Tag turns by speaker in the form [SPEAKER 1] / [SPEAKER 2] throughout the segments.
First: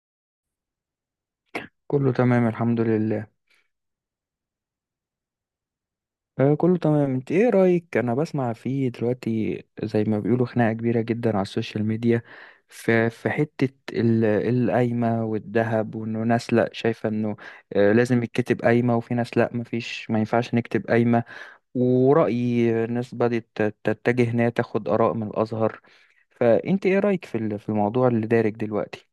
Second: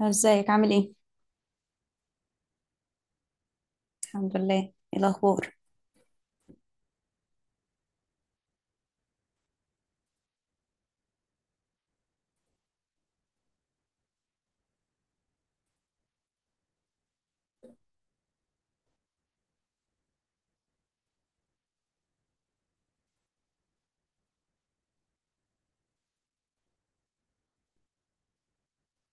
[SPEAKER 1] ازيك عامل ايه؟
[SPEAKER 2] كله تمام الحمد لله.
[SPEAKER 1] الحمد لله. ايه الاخبار؟
[SPEAKER 2] آه، كله تمام. انت ايه رأيك؟ انا بسمع فيه دلوقتي زي ما بيقولوا خناقة كبيرة جدا على السوشيال ميديا في حتة القايمة والذهب، وانه ناس لا شايفة انه آه لازم يتكتب قايمة، وفي ناس لا مفيش ما ينفعش نكتب قايمة، ورأي ناس بدأت تتجه انها تاخد آراء من الأزهر. فانت ايه رأيك في الموضوع اللي دارج دلوقتي؟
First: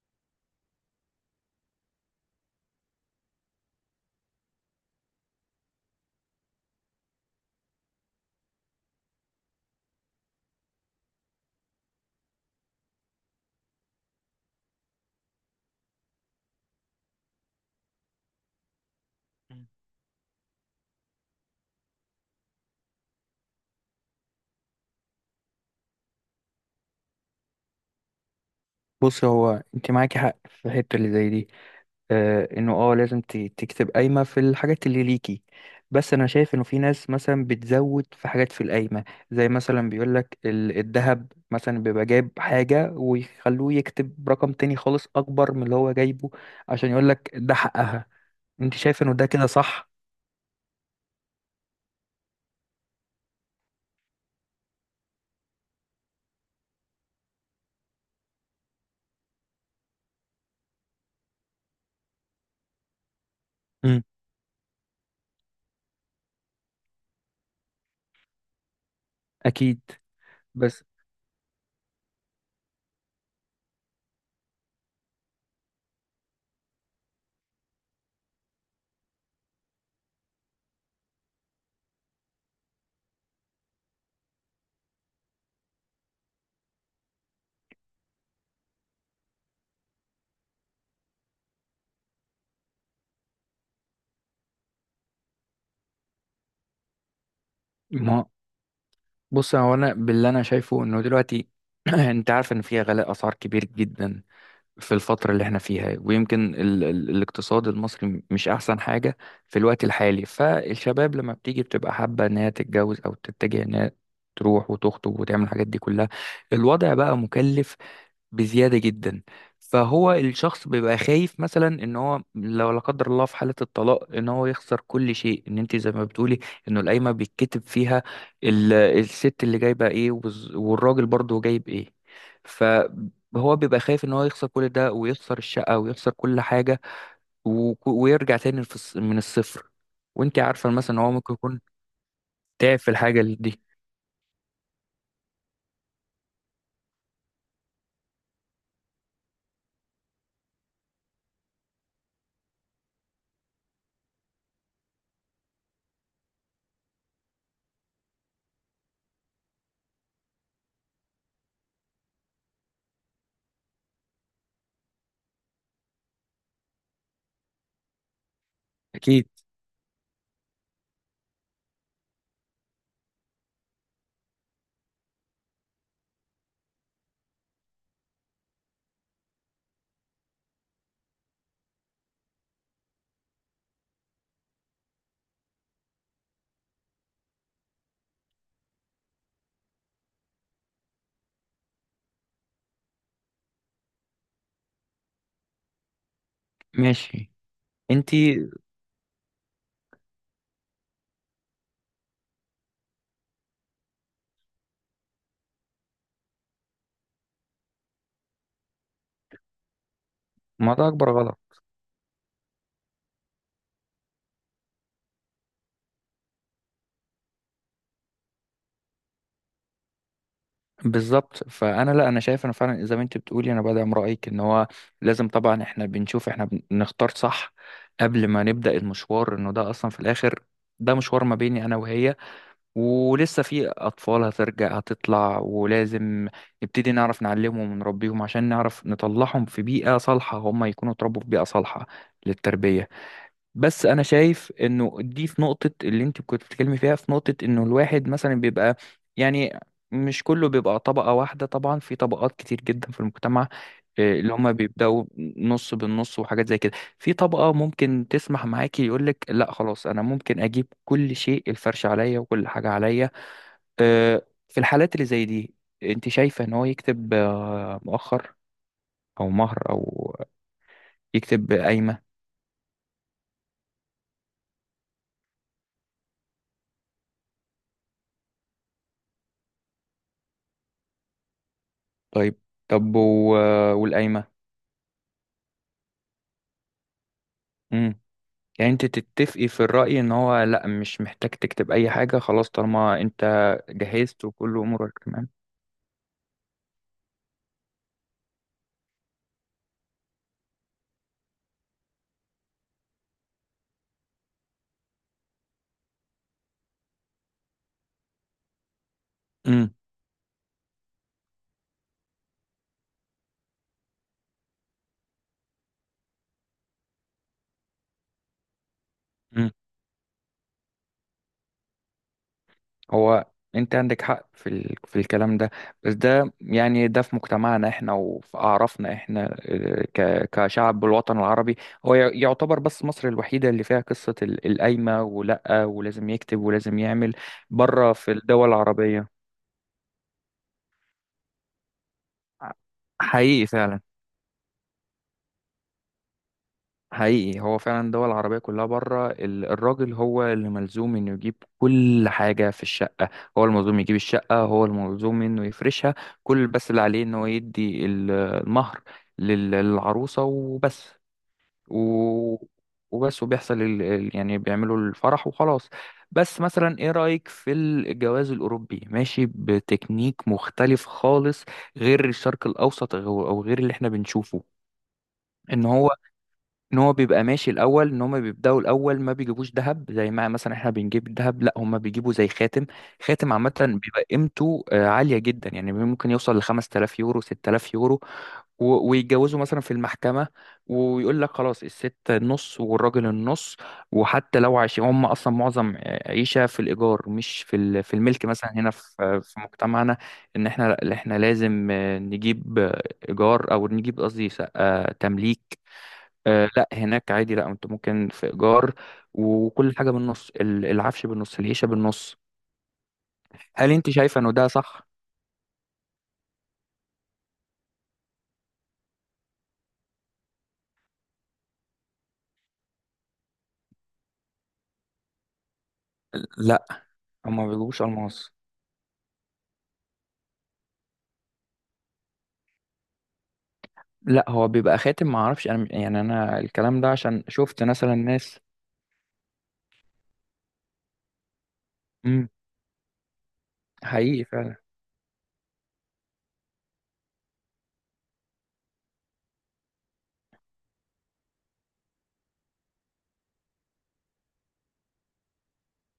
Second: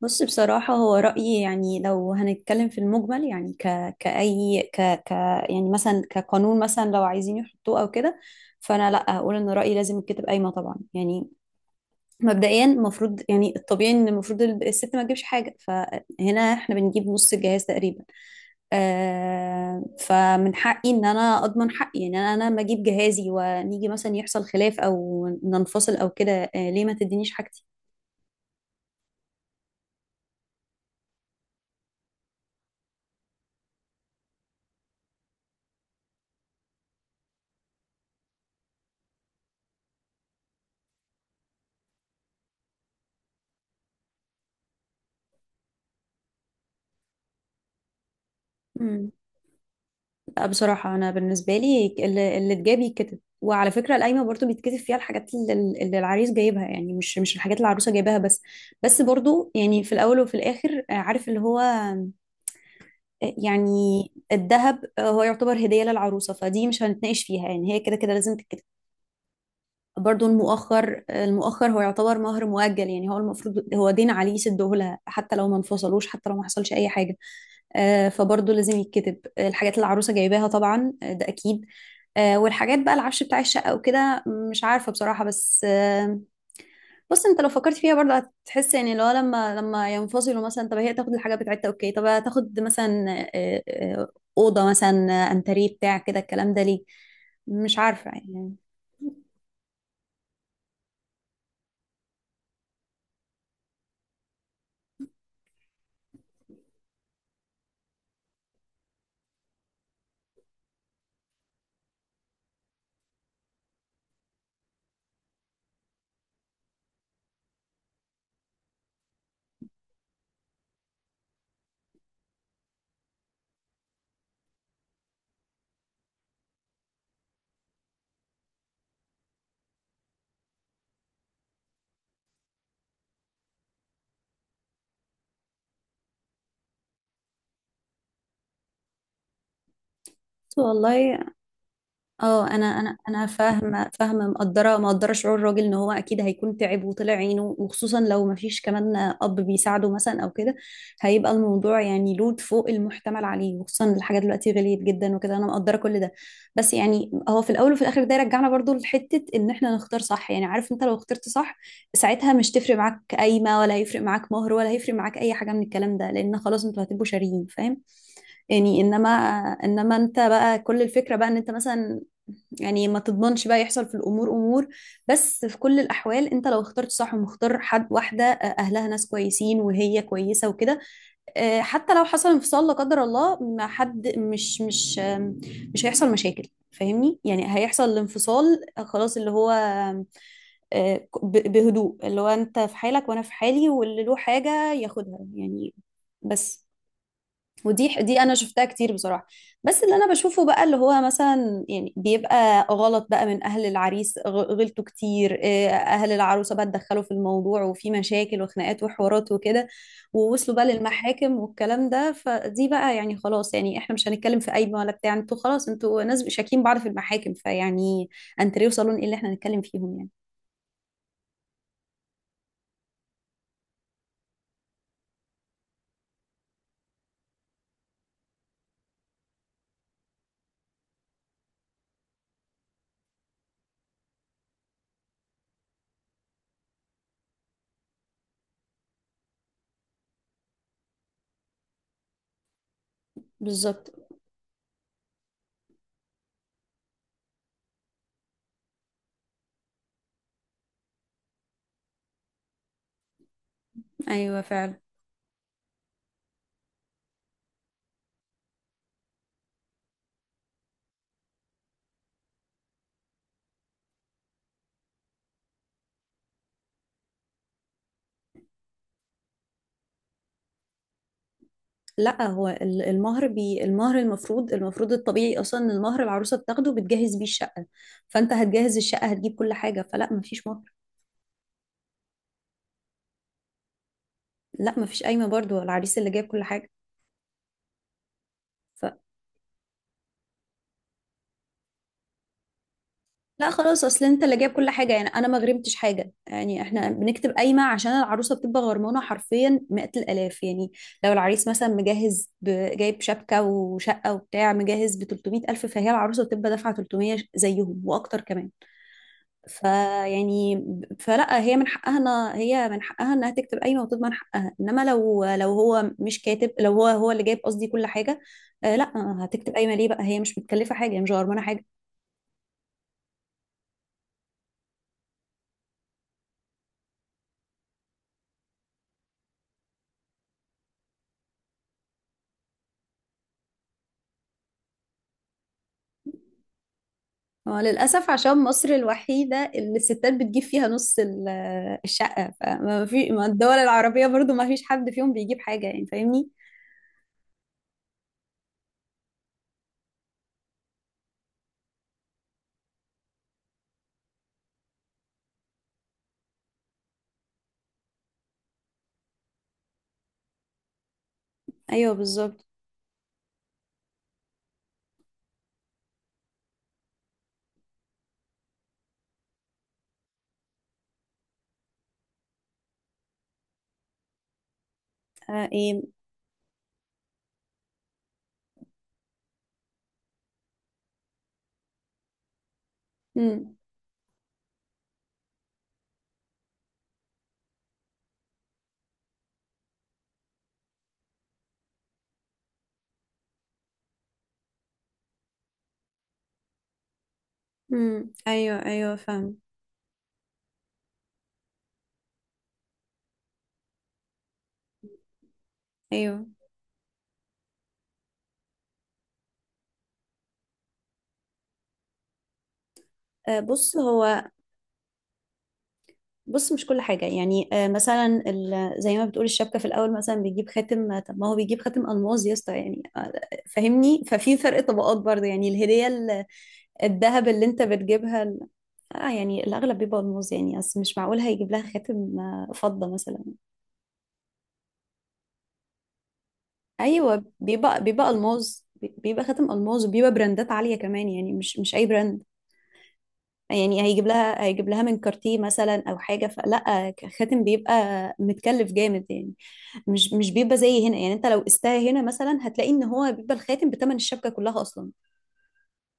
[SPEAKER 1] بص، بصراحة هو رأيي يعني لو هنتكلم في المجمل، يعني ك كأي ك ك يعني مثلا كقانون مثلا، لو عايزين يحطوه او كده، فانا لا، هقول ان رأيي لازم الكتب قايمة طبعا. يعني مبدئيا المفروض، يعني الطبيعي ان المفروض الست ما تجيبش حاجة، فهنا احنا بنجيب نص الجهاز تقريبا.
[SPEAKER 2] مم.
[SPEAKER 1] فمن حقي ان انا اضمن حقي ان انا ما اجيب جهازي، ونيجي مثلا يحصل خلاف او ننفصل او كده، ليه ما تدينيش حاجتي؟
[SPEAKER 2] بص، هو انت معاكي حق في الحتة اللي زي دي، آه، انه اه لازم تكتب قايمة في الحاجات اللي ليكي. بس انا شايف انه في ناس مثلا بتزود في حاجات في القايمة، زي مثلا بيقولك الذهب مثلا بيبقى جايب حاجة ويخلوه يكتب رقم تاني خالص اكبر من اللي هو جايبه، عشان يقولك ده حقها. انت شايف انه ده كده صح؟
[SPEAKER 1] لا بصراحة أنا بالنسبة لي، اللي اتجاب يتكتب. وعلى فكرة، القايمة برضو بيتكتب فيها الحاجات اللي العريس جايبها، يعني مش الحاجات اللي العروسة جايبها بس. بس برضو يعني في الأول وفي الآخر آه، عارف اللي هو آه، يعني
[SPEAKER 2] مم.
[SPEAKER 1] الذهب هو يعتبر هدية للعروسة، فدي مش هنتناقش فيها، يعني هي كده كده لازم تتكتب.
[SPEAKER 2] اكيد.
[SPEAKER 1] برضو
[SPEAKER 2] بس
[SPEAKER 1] المؤخر، المؤخر هو يعتبر مهر مؤجل، يعني هو المفروض هو دين عليه يسده لها حتى لو ما انفصلوش، حتى لو ما حصلش أي حاجة. فبرضه لازم يتكتب الحاجات اللي العروسة جايباها طبعا، ده أكيد. والحاجات بقى العفش بتاع الشقة وكده، مش عارفة بصراحة بس بص انت لو فكرت فيها برضه، هتحس يعني لو لما ينفصلوا مثلا، طب هي تاخد الحاجة بتاعتها اوكي، طب هتاخد مثلا آه، آه، أوضة مثلا، أنتريه بتاع كده، الكلام ده ليه؟ مش عارفة
[SPEAKER 2] ما
[SPEAKER 1] يعني.
[SPEAKER 2] بص، هو انا باللي انا شايفه انه دلوقتي انت عارف ان في غلاء اسعار كبير جدا في الفترة اللي احنا فيها، ويمكن ال ال الاقتصاد المصري مش أحسن حاجة في الوقت الحالي. فالشباب لما بتيجي بتبقى حابة إنها تتجوز أو تتجه إنها تروح وتخطب وتعمل الحاجات دي كلها. الوضع بقى مكلف بزيادة جدا. فهو الشخص بيبقى خايف مثلا ان هو، لو لا قدر الله في حالة الطلاق، ان هو يخسر كل شيء. ان انت زي ما بتقولي انه القايمة بيتكتب فيها الست اللي جايبة ايه، والراجل برضه جايب ايه. فهو بيبقى خايف ان هو يخسر كل ده، ويخسر الشقة ويخسر كل حاجة، ويرجع تاني من الصفر. وانت
[SPEAKER 1] بس
[SPEAKER 2] عارفة مثلا ان هو
[SPEAKER 1] والله،
[SPEAKER 2] ممكن يكون
[SPEAKER 1] اه
[SPEAKER 2] تعب
[SPEAKER 1] انا
[SPEAKER 2] في
[SPEAKER 1] انا
[SPEAKER 2] الحاجة
[SPEAKER 1] انا
[SPEAKER 2] دي.
[SPEAKER 1] فاهمه مقدره شعور الراجل ان هو اكيد هيكون تعب وطلع عينه، وخصوصا لو ما فيش كمان اب بيساعده مثلا او كده، هيبقى الموضوع يعني لود فوق المحتمل عليه. وخصوصا الحاجات دلوقتي غليت جدا وكده، انا مقدره كل ده. بس يعني هو في الاول وفي الاخر، ده يرجعنا برضو لحته ان احنا نختار صح. يعني عارف، انت لو اخترت صح، ساعتها مش تفرق معاك قايمه، ولا هيفرق معاك مهر، ولا هيفرق معاك اي حاجه من الكلام ده، لان خلاص انتوا هتبقوا شاريين، فاهم يعني؟ انما
[SPEAKER 2] اكيد.
[SPEAKER 1] انما انت بقى كل الفكره بقى ان انت مثلا يعني ما تضمنش بقى يحصل في الامور امور. بس في كل الاحوال انت لو اخترت صح، ومختار حد واحده اهلها ناس كويسين وهي كويسه وكده، حتى لو حصل انفصال لا قدر الله، ما حد مش هيحصل مشاكل، فاهمني؟ يعني هيحصل الانفصال خلاص، اللي هو آم، آه، بهدوء، اللي هو انت في حالك وانا في حالي، واللي له حاجه ياخدها يعني. بس
[SPEAKER 2] ماشي.
[SPEAKER 1] ودي
[SPEAKER 2] انت
[SPEAKER 1] دي انا شفتها كتير بصراحه. بس اللي انا بشوفه بقى، اللي هو مثلا يعني بيبقى غلط بقى من اهل العريس، غلطوا كتير. اهل العروسه بقى اتدخلوا في الموضوع وفي مشاكل وخناقات وحوارات وكده، ووصلوا بقى
[SPEAKER 2] ما ده اكبر
[SPEAKER 1] للمحاكم
[SPEAKER 2] غلط.
[SPEAKER 1] والكلام ده، فدي بقى يعني خلاص، يعني احنا مش هنتكلم في قايمه ولا بتاع، انتوا خلاص انتوا ناس شاكين بعض في المحاكم، فيعني انتوا صالون ايه اللي احنا هنتكلم فيهم يعني؟
[SPEAKER 2] بالظبط. فانا لا، انا شايف انا فعلا زي ما انت بتقولي، انا بدعم رايك ان هو لازم طبعا احنا بنشوف احنا بنختار صح قبل ما نبدا المشوار. انه ده اصلا في الاخر ده مشوار ما بيني انا وهي، ولسه في اطفال هترجع هتطلع، ولازم نبتدي نعرف نعلمهم ونربيهم عشان نعرف نطلعهم في بيئه صالحه. هم يكونوا اتربوا في بيئه صالحه للتربيه. بس
[SPEAKER 1] بالظبط.
[SPEAKER 2] انا شايف انه دي في نقطة اللي انت كنت بتتكلمي فيها، في نقطة انه الواحد مثلا بيبقى، يعني مش كله بيبقى طبقة واحدة. طبعا في طبقات كتير جدا في المجتمع، اللي
[SPEAKER 1] ايوه
[SPEAKER 2] هما
[SPEAKER 1] فعلا.
[SPEAKER 2] بيبدأوا نص بالنص وحاجات زي كده. في طبقة ممكن تسمح معاكي، يقولك لا خلاص، انا ممكن اجيب كل شيء، الفرش عليا وكل حاجة عليا. آه، في الحالات اللي زي دي انت شايفة ان هو يكتب، آه، مؤخر او مهر، او يكتب قايمة؟
[SPEAKER 1] لا هو المهر المفروض، الطبيعي اصلا ان المهر العروسه بتاخده بتجهز بيه الشقه، فانت هتجهز الشقه، هتجيب كل حاجه، فلا مفيش مهر.
[SPEAKER 2] طيب. طب والقايمة؟
[SPEAKER 1] لا مفيش قايمه برضو، العريس اللي جايب كل حاجه.
[SPEAKER 2] يعني انت
[SPEAKER 1] ف
[SPEAKER 2] تتفقي في الرأي ان هو لا مش محتاج تكتب اي حاجة خلاص طالما انت
[SPEAKER 1] لا خلاص، اصل انت
[SPEAKER 2] جهزت
[SPEAKER 1] اللي جايب
[SPEAKER 2] وكل
[SPEAKER 1] كل حاجه،
[SPEAKER 2] امورك
[SPEAKER 1] يعني انا
[SPEAKER 2] تمام؟
[SPEAKER 1] ما غرمتش حاجه. يعني احنا بنكتب قايمه عشان العروسه بتبقى غرمانه حرفيا 100 الالاف يعني. لو العريس مثلا جايب شبكه وشقه وبتاع، مجهز ب 300 الف، فهي العروسه بتبقى دافعه 300 زيهم واكتر كمان،
[SPEAKER 2] امم.
[SPEAKER 1] فيعني فلا هي من حقها، هي من حقها انها تكتب قايمه وتضمن حقها. انما لو هو مش كاتب، لو هو اللي جايب قصدي كل حاجه، لا،
[SPEAKER 2] امم.
[SPEAKER 1] هتكتب قايمه ليه بقى؟ هي مش متكلفه حاجه، هي مش غرمانه حاجه.
[SPEAKER 2] هو انت عندك حق في في الكلام ده. بس ده يعني ده في مجتمعنا احنا وفي اعرافنا احنا اه، كشعب بالوطن العربي. هو يعتبر بس مصر الوحيدة اللي فيها قصة القايمة، ولا ولازم يكتب ولازم يعمل
[SPEAKER 1] هو
[SPEAKER 2] بره
[SPEAKER 1] للاسف
[SPEAKER 2] في
[SPEAKER 1] عشان
[SPEAKER 2] الدول
[SPEAKER 1] مصر
[SPEAKER 2] العربية؟
[SPEAKER 1] الوحيده اللي الستات بتجيب فيها نص الشقه، فما في ما
[SPEAKER 2] حقيقي،
[SPEAKER 1] الدول
[SPEAKER 2] فعلا.
[SPEAKER 1] العربيه برضو ما فيش حد فيهم بيجيب حاجه، يعني فاهمني؟
[SPEAKER 2] حقيقي، هو فعلا الدول العربية كلها بره الراجل هو اللي ملزوم انه يجيب كل حاجة في الشقة. هو الملزوم يجيب الشقة، هو الملزوم انه يفرشها كل، بس اللي عليه ان هو يدي المهر للعروسة وبس.
[SPEAKER 1] ايوه
[SPEAKER 2] و...
[SPEAKER 1] بالظبط.
[SPEAKER 2] وبس، وبيحصل يعني بيعملوا الفرح وخلاص. بس مثلا ايه رأيك في الجواز الأوروبي؟ ماشي بتكنيك مختلف خالص، غير الشرق الأوسط او أو غير اللي احنا بنشوفه. ان
[SPEAKER 1] ايه.
[SPEAKER 2] هو ان هو بيبقى ماشي الاول، ان هما بيبداوا الاول ما بيجيبوش ذهب زي ما مثلا احنا بنجيب الذهب، لا هما بيجيبوا زي خاتم. خاتم عامه
[SPEAKER 1] امم.
[SPEAKER 2] بيبقى قيمته آه، عاليه جدا، يعني ممكن يوصل ل 5000 يورو 6000 يورو. ويتجوزوا مثلا في المحكمه، ويقول لك خلاص الست النص والراجل النص، وحتى لو عايشين هم اصلا معظم آه، عيشه في الايجار مش في في
[SPEAKER 1] امم،
[SPEAKER 2] الملك. مثلا
[SPEAKER 1] ايوه
[SPEAKER 2] هنا في
[SPEAKER 1] ايوه
[SPEAKER 2] آه،
[SPEAKER 1] فاهم.
[SPEAKER 2] في مجتمعنا، ان احنا لازم آه، نجيب آه، ايجار او نجيب، قصدي آه، تمليك.
[SPEAKER 1] ايوه.
[SPEAKER 2] آه لا، هناك عادي، لا انت ممكن في ايجار، وكل حاجه بالنص، العفش بالنص، العيشه بالنص.
[SPEAKER 1] آه،
[SPEAKER 2] هل
[SPEAKER 1] بص
[SPEAKER 2] انت شايفه
[SPEAKER 1] هو
[SPEAKER 2] انه ده صح؟
[SPEAKER 1] بص مش كل حاجة، يعني مثلا زي ما بتقول الشبكة في الأول، مثلا بيجيب خاتم، طب ما هو بيجيب خاتم ألماس يا اسطى، يعني فاهمني؟ ففي فرق طبقات برضه، يعني الهدية
[SPEAKER 2] لا
[SPEAKER 1] الذهب
[SPEAKER 2] هما
[SPEAKER 1] اللي
[SPEAKER 2] ما
[SPEAKER 1] أنت
[SPEAKER 2] بيجيبوش
[SPEAKER 1] بتجيبها،
[SPEAKER 2] الماس.
[SPEAKER 1] يعني الأغلب بيبقى ألماس، يعني أصل مش معقول هيجيب لها خاتم فضة مثلا.
[SPEAKER 2] لا هو بيبقى خاتم، ما اعرفش انا، يعني انا الكلام ده
[SPEAKER 1] أيوه،
[SPEAKER 2] عشان شفت
[SPEAKER 1] بيبقى
[SPEAKER 2] مثلا
[SPEAKER 1] بيبقى
[SPEAKER 2] ناس.
[SPEAKER 1] ألماس. بيبقى خاتم ألماس، وبيبقى براندات عالية كمان، يعني مش أي براند.
[SPEAKER 2] امم.
[SPEAKER 1] يعني هيجيب
[SPEAKER 2] حقيقي،
[SPEAKER 1] لها
[SPEAKER 2] فعلا.
[SPEAKER 1] هيجيب لها من كارتيه مثلا او حاجه، فلا خاتم بيبقى متكلف جامد يعني. مش بيبقى زي هنا. يعني انت لو قستها هنا مثلا، هتلاقي ان هو بيبقى الخاتم بتمن الشبكه كلها اصلا،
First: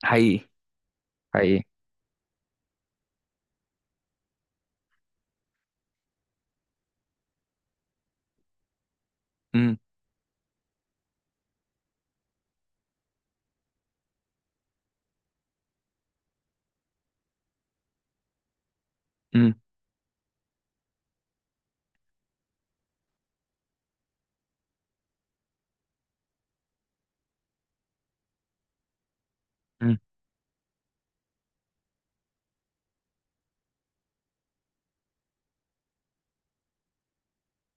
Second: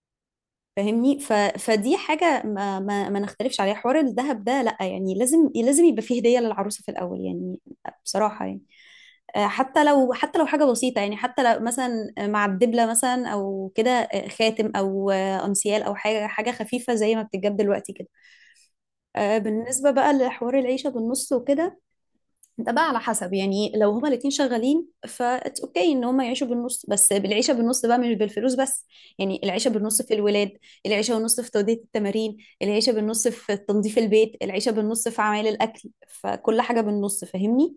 [SPEAKER 2] حقيقي.
[SPEAKER 1] فاهمني؟
[SPEAKER 2] حقيقي.
[SPEAKER 1] فدي حاجه ما نختلفش عليها. حوار الذهب ده لا يعني لازم يبقى فيه هديه للعروسه في الاول يعني، بصراحه يعني.
[SPEAKER 2] امم.
[SPEAKER 1] حتى لو حاجه بسيطه، يعني حتى لو مثلا مع الدبله مثلا او كده، خاتم او انسيال او حاجه خفيفه زي ما بتتجاب دلوقتي كده.
[SPEAKER 2] امم.
[SPEAKER 1] بالنسبة بقى لحوار العيشة بالنص وكده، ده بقى على حسب. يعني لو هما الاتنين شغالين، فاتس اوكي ان هما يعيشوا بالنص، بس بالعيشة بالنص بقى، مش بالفلوس بس. يعني العيشة
[SPEAKER 2] امم.
[SPEAKER 1] بالنص في الولاد، العيشة بالنص في تودية التمارين، العيشة بالنص في تنظيف البيت، العيشة بالنص في عمل الأكل، فكل حاجة بالنص، فاهمني؟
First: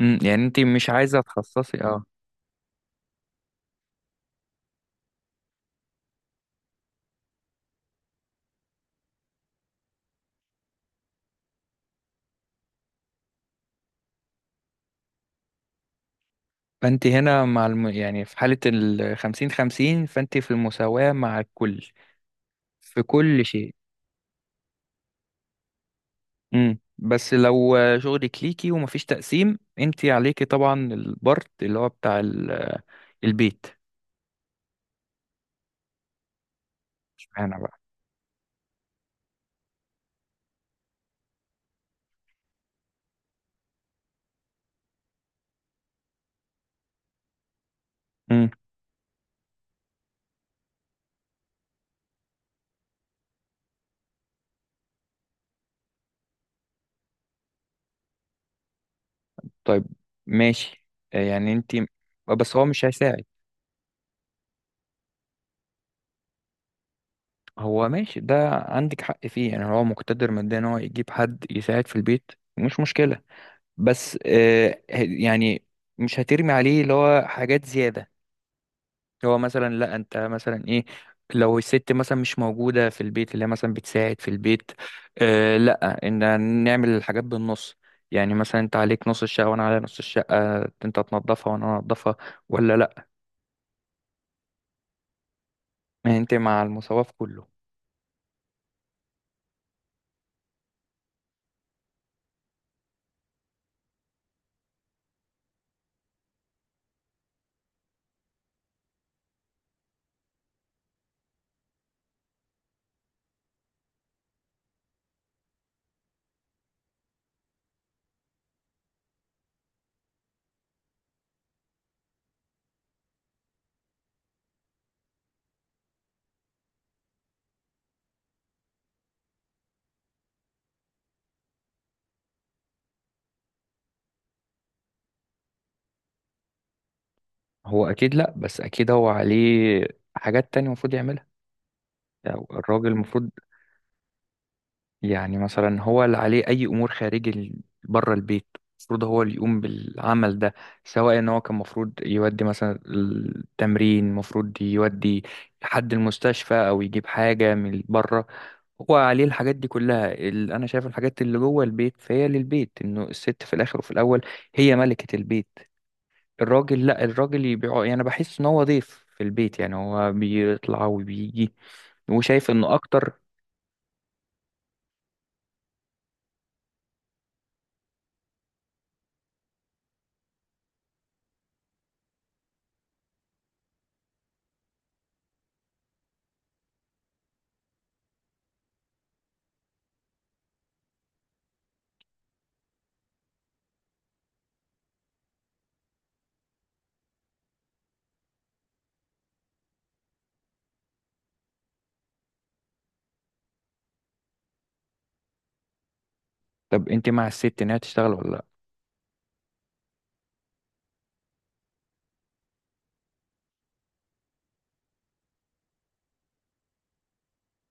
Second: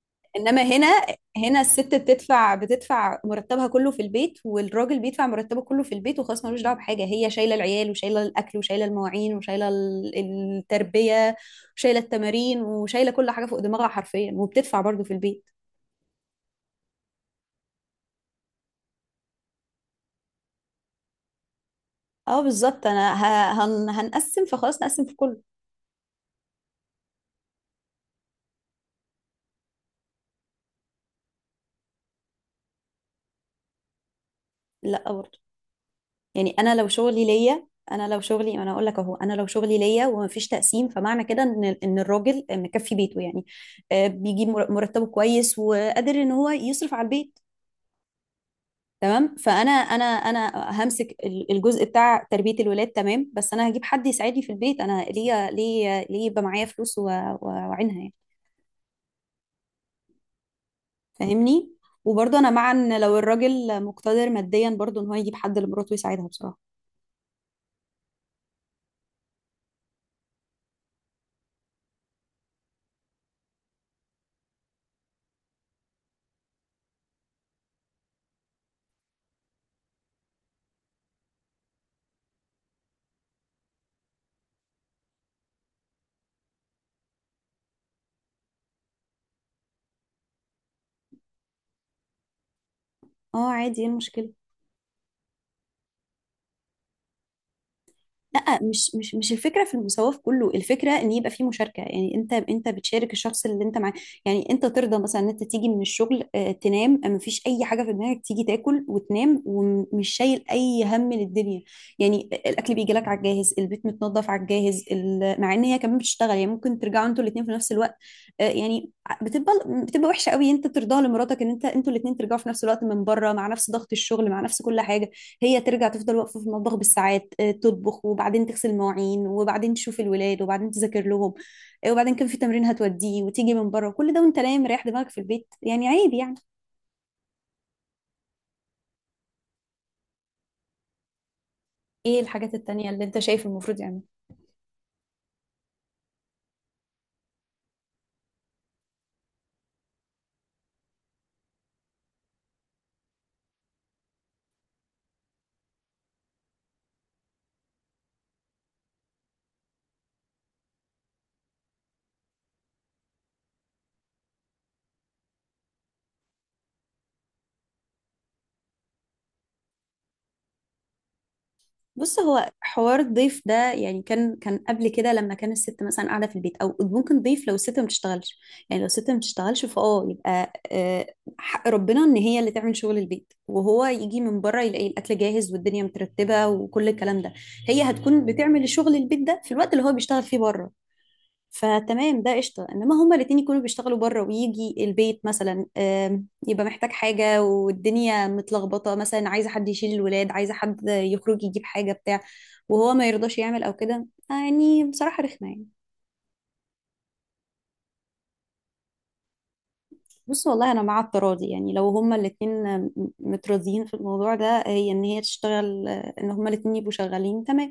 [SPEAKER 2] أمم. يعني انت
[SPEAKER 1] انما هنا،
[SPEAKER 2] مش عايزه
[SPEAKER 1] هنا
[SPEAKER 2] تخصصي
[SPEAKER 1] الست
[SPEAKER 2] اه؟
[SPEAKER 1] بتدفع مرتبها كله في البيت، والراجل بيدفع مرتبه كله في البيت، وخلاص ملوش دعوه بحاجه. هي شايله العيال، وشايله الاكل، وشايله المواعين، وشايله التربيه، وشايله التمارين، وشايله كل حاجه فوق دماغها حرفيا، وبتدفع برضه في البيت.
[SPEAKER 2] فانت هنا مع يعني في حاله ال 50 50، فانت في المساواه مع الكل
[SPEAKER 1] اه بالظبط،
[SPEAKER 2] في
[SPEAKER 1] انا
[SPEAKER 2] كل شيء.
[SPEAKER 1] هنقسم، فخلاص نقسم في كله.
[SPEAKER 2] امم. بس لو شغلك ليكي ومفيش تقسيم، انتي عليكي طبعا البارت اللي هو بتاع البيت.
[SPEAKER 1] لا برضه، يعني
[SPEAKER 2] اشمعنى بقى؟
[SPEAKER 1] انا اقول لك اهو، انا لو شغلي ليا ومفيش تقسيم، فمعنى كده ان الراجل مكفي بيته، يعني بيجيب مرتبه كويس، وقادر ان هو يصرف على البيت.
[SPEAKER 2] امم.
[SPEAKER 1] تمام، فانا انا انا همسك الجزء بتاع تربيه الولاد. تمام، بس انا هجيب حد يساعدني في البيت، انا ليه يبقى معايا فلوس واعينها يعني؟
[SPEAKER 2] طيب. ماشي. آه، يعني
[SPEAKER 1] فاهمني؟
[SPEAKER 2] انتي، آه،
[SPEAKER 1] وبرضه انا
[SPEAKER 2] بس هو
[SPEAKER 1] مع
[SPEAKER 2] مش
[SPEAKER 1] ان لو
[SPEAKER 2] هيساعد.
[SPEAKER 1] الراجل مقتدر ماديا، برضه ان هو يجيب حد لمراته يساعدها بصراحه.
[SPEAKER 2] هو ماشي، ده عندك حق فيه، يعني هو مقتدر ماديا ان هو يجيب حد يساعد في البيت، مش مشكلة. بس آه، يعني مش هترمي عليه اللي هو حاجات زيادة. هو مثلا لا، انت مثلا ايه، لو الست مثلا مش موجودة في البيت، اللي هي مثلا بتساعد في البيت، آه لا، ان نعمل الحاجات بالنص. يعني مثلا انت عليك نص الشقة وانا على نص الشقة، انت تنظفها وانا انظفها ولا لا؟
[SPEAKER 1] اه عادي، ايه المشكله؟
[SPEAKER 2] ما انت مع المساواة في كله.
[SPEAKER 1] لا مش الفكره في المساواه في كله، الفكره ان يبقى في مشاركه. يعني انت بتشارك الشخص اللي انت معاه. يعني انت ترضى مثلا ان انت تيجي من الشغل، تنام، ما فيش اي حاجه في دماغك، تيجي تاكل وتنام، ومش شايل اي هم للدنيا؟ يعني الاكل بيجي لك على الجاهز، البيت متنظف على الجاهز، مع ان هي كمان بتشتغل. يعني ممكن ترجعوا انتوا الاثنين في نفس الوقت، يعني بتبقى بتبقى وحشه قوي انت ترضاها لمراتك ان انت، انتوا الاثنين ترجعوا في نفس الوقت من بره، مع نفس ضغط الشغل، مع نفس كل حاجه، هي ترجع تفضل واقفة في المطبخ بالساعات، تطبخ، وبعدين تغسل مواعين، وبعدين تشوف الولاد، وبعدين تذاكر لهم، وبعدين كان في تمرين هتوديه، وتيجي من بره كل ده، وانت نايم رايح دماغك في البيت، يعني عيب يعني.
[SPEAKER 2] هو اكيد لا، بس اكيد هو عليه حاجات تانية المفروض يعملها.
[SPEAKER 1] ايه
[SPEAKER 2] يعني
[SPEAKER 1] الحاجات
[SPEAKER 2] الراجل
[SPEAKER 1] التانية اللي انت
[SPEAKER 2] المفروض،
[SPEAKER 1] شايف المفروض يعملها؟
[SPEAKER 2] يعني مثلا هو اللي عليه أي أمور خارجي بره البيت، المفروض هو اللي يقوم بالعمل ده، سواء إن هو كان المفروض يودي مثلا التمرين، المفروض يودي حد المستشفى، أو يجيب حاجة من بره، هو عليه الحاجات دي كلها. أنا شايف الحاجات اللي جوه البيت فهي للبيت، إنه الست في الآخر وفي الأول هي ملكة البيت. الراجل لأ، الراجل يبيع، يعني بحس إن هو ضيف في البيت، يعني هو بيطلع وبيجي،
[SPEAKER 1] بص هو
[SPEAKER 2] وشايف إنه
[SPEAKER 1] حوار
[SPEAKER 2] أكتر.
[SPEAKER 1] الضيف ده يعني كان، قبل كده لما كان الست مثلا قاعده في البيت، او ممكن ضيف لو الست ما بتشتغلش. يعني لو الست ما بتشتغلش، فاه يبقى حق ربنا ان هي اللي تعمل شغل البيت، وهو يجي من بره يلاقي الاكل جاهز والدنيا مترتبه وكل الكلام ده. هي هتكون بتعمل شغل البيت ده في الوقت اللي هو بيشتغل فيه بره، فتمام، ده قشطه. انما هما الاتنين يكونوا بيشتغلوا بره، ويجي البيت مثلا يبقى محتاج حاجه والدنيا متلخبطه، مثلا عايزه حد يشيل الولاد، عايزه حد يخرج يجيب حاجه بتاع، وهو ما يرضاش يعمل او كده، يعني بصراحه رخمه يعني.
[SPEAKER 2] طب أنت مع الست إنها تشتغل ولا؟
[SPEAKER 1] بص والله، انا مع التراضي. يعني لو هما الاتنين متراضيين في الموضوع ده، هي ان هي تشتغل، ان هما الاتنين يبقوا شغالين، تمام.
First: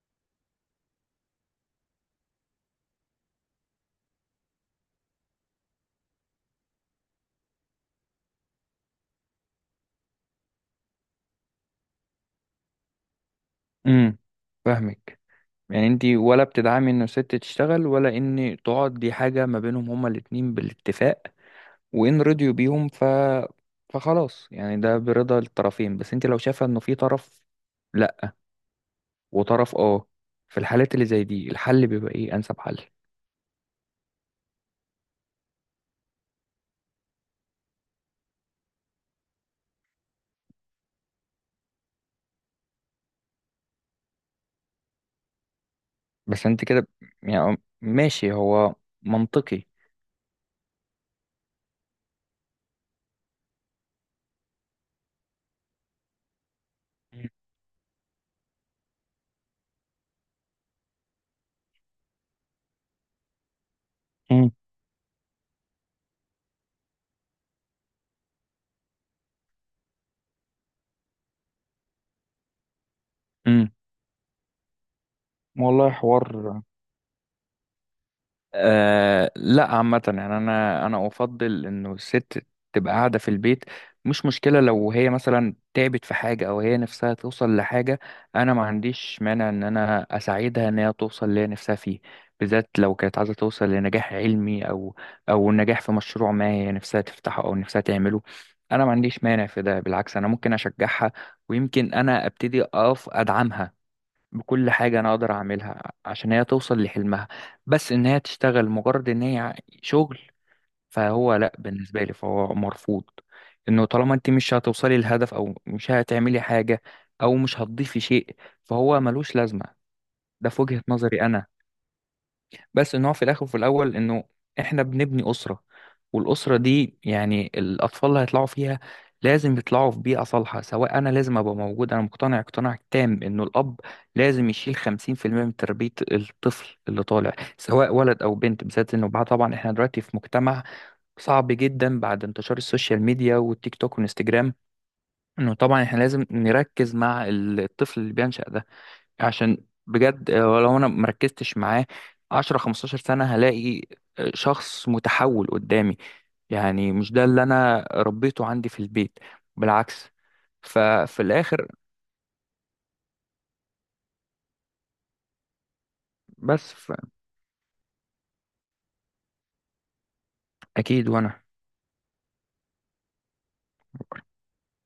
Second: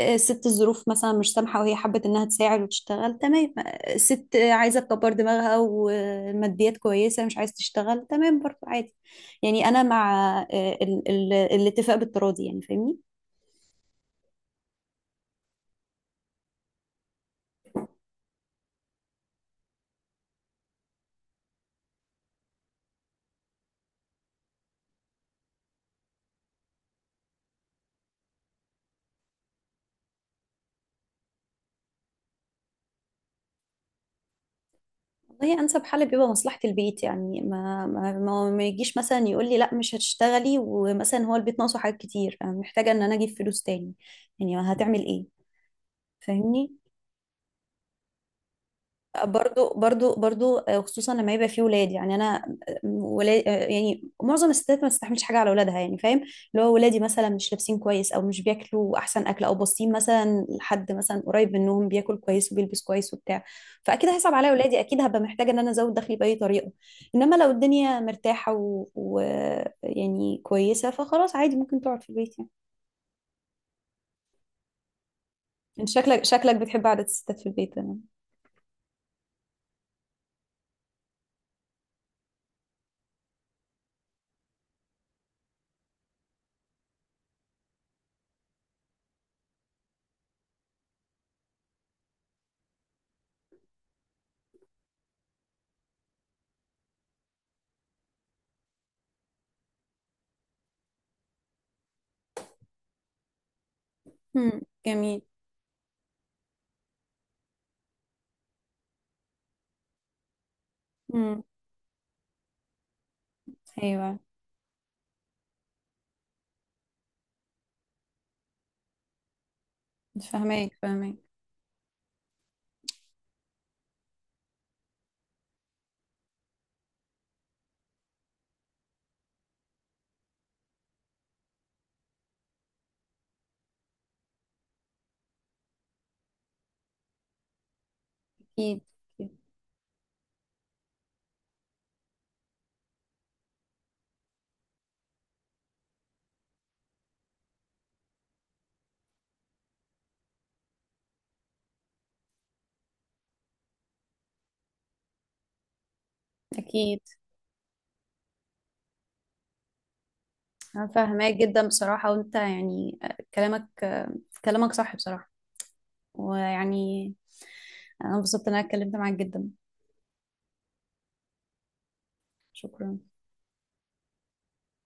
[SPEAKER 1] الست الظروف مثلا مش سامحه، وهي حبت انها تساعد وتشتغل، تمام. الست عايزه تكبر دماغها، وماديات كويسه مش عايز تشتغل، تمام برضه، عادي. يعني انا مع الاتفاق بالتراضي، يعني فاهمني؟
[SPEAKER 2] امم. فاهمك. يعني انتي ولا بتدعمي انه الست تشتغل، ولا ان تقعد، دي حاجة ما بينهم هما الاتنين بالاتفاق؟ وان رضيوا بيهم ف فخلاص، يعني ده برضا الطرفين. بس انتي لو شايفة انه في طرف لا وطرف اه، في الحالات اللي زي دي، الحل بيبقى ايه، انسب حل؟
[SPEAKER 1] والله انسب حل بيبقى مصلحه البيت. يعني ما يجيش مثلا يقول لي لا مش هتشتغلي، ومثلا هو البيت ناقصه حاجات كتير، أنا محتاجه ان انا اجيب فلوس تاني، يعني هتعمل ايه؟
[SPEAKER 2] بس انت
[SPEAKER 1] فاهمني؟
[SPEAKER 2] كده، يعني ماشي، هو منطقي.
[SPEAKER 1] برضو خصوصا لما يبقى فيه ولاد. يعني انا ولاد، يعني معظم الستات ما تستحملش حاجه على اولادها، يعني فاهم؟ اللي هو ولادي مثلا مش لابسين كويس، او مش بياكلوا احسن اكل، او باصين مثلا لحد مثلا قريب منهم بياكل كويس وبيلبس كويس وبتاع، فاكيد هيصعب
[SPEAKER 2] مم.
[SPEAKER 1] عليا ولادي، اكيد هبقى محتاجه ان انا ازود دخلي باي طريقه. انما لو الدنيا مرتاحه يعني كويسه، فخلاص عادي، ممكن تقعد في البيت يعني.
[SPEAKER 2] مم.
[SPEAKER 1] انت
[SPEAKER 2] والله
[SPEAKER 1] شكلك
[SPEAKER 2] حوار.
[SPEAKER 1] شكلك بتحب قعده الستات في البيت، تمام.
[SPEAKER 2] آه لا، عامة يعني أنا، أنا أفضل إنه الست تبقى قاعدة في البيت. مش مشكلة لو هي مثلا تعبت في حاجة أو هي نفسها توصل لحاجة، أنا ما عنديش مانع إن أنا أساعدها إن هي توصل اللي هي نفسها فيه، بالذات لو كانت عايزة توصل لنجاح علمي أو أو نجاح في مشروع ما هي نفسها تفتحه أو نفسها تعمله. أنا ما عنديش مانع في ده، بالعكس أنا ممكن أشجعها، ويمكن أنا أبتدي أقف أدعمها
[SPEAKER 1] مم،
[SPEAKER 2] بكل حاجة أنا
[SPEAKER 1] جميل.
[SPEAKER 2] أقدر أعملها عشان هي توصل لحلمها. بس إن هي تشتغل مجرد إن هي شغل، فهو
[SPEAKER 1] امم،
[SPEAKER 2] لأ بالنسبة لي فهو مرفوض. إنه طالما
[SPEAKER 1] ايوه،
[SPEAKER 2] أنت مش هتوصلي للهدف، أو مش هتعملي حاجة أو مش هتضيفي شيء، فهو ملوش لازمة. ده في
[SPEAKER 1] فهماك
[SPEAKER 2] وجهة
[SPEAKER 1] فهماك.
[SPEAKER 2] نظري أنا. بس ان هو في الاخر وفي الاول انه احنا بنبني اسره، والاسره دي يعني الاطفال اللي هيطلعوا فيها لازم يطلعوا في بيئه صالحه. سواء، انا لازم ابقى موجود، انا مقتنع اقتناع تام انه الاب لازم يشيل 50% من تربيه الطفل اللي طالع، سواء ولد او بنت.
[SPEAKER 1] أكيد
[SPEAKER 2] بالذات انه بعد، طبعا احنا دلوقتي في مجتمع صعب جدا بعد انتشار السوشيال ميديا والتيك توك والانستجرام، انه طبعا احنا لازم نركز مع الطفل اللي بينشأ ده، عشان بجد آه، لو انا مركزتش معاه 10 15 سنة هلاقي آه، شخص متحول قدامي، يعني
[SPEAKER 1] أكيد.
[SPEAKER 2] مش ده اللي انا ربيته عندي في البيت. بالعكس.
[SPEAKER 1] أنا
[SPEAKER 2] ففي
[SPEAKER 1] فاهماك جدا
[SPEAKER 2] الاخر،
[SPEAKER 1] بصراحة، وأنت يعني، كلامك، كلامك صح بصراحة،
[SPEAKER 2] بس
[SPEAKER 1] ويعني أنا انبسطت إن أنا اتكلمت معاك جدا.
[SPEAKER 2] اكيد. وانا
[SPEAKER 1] شكرا.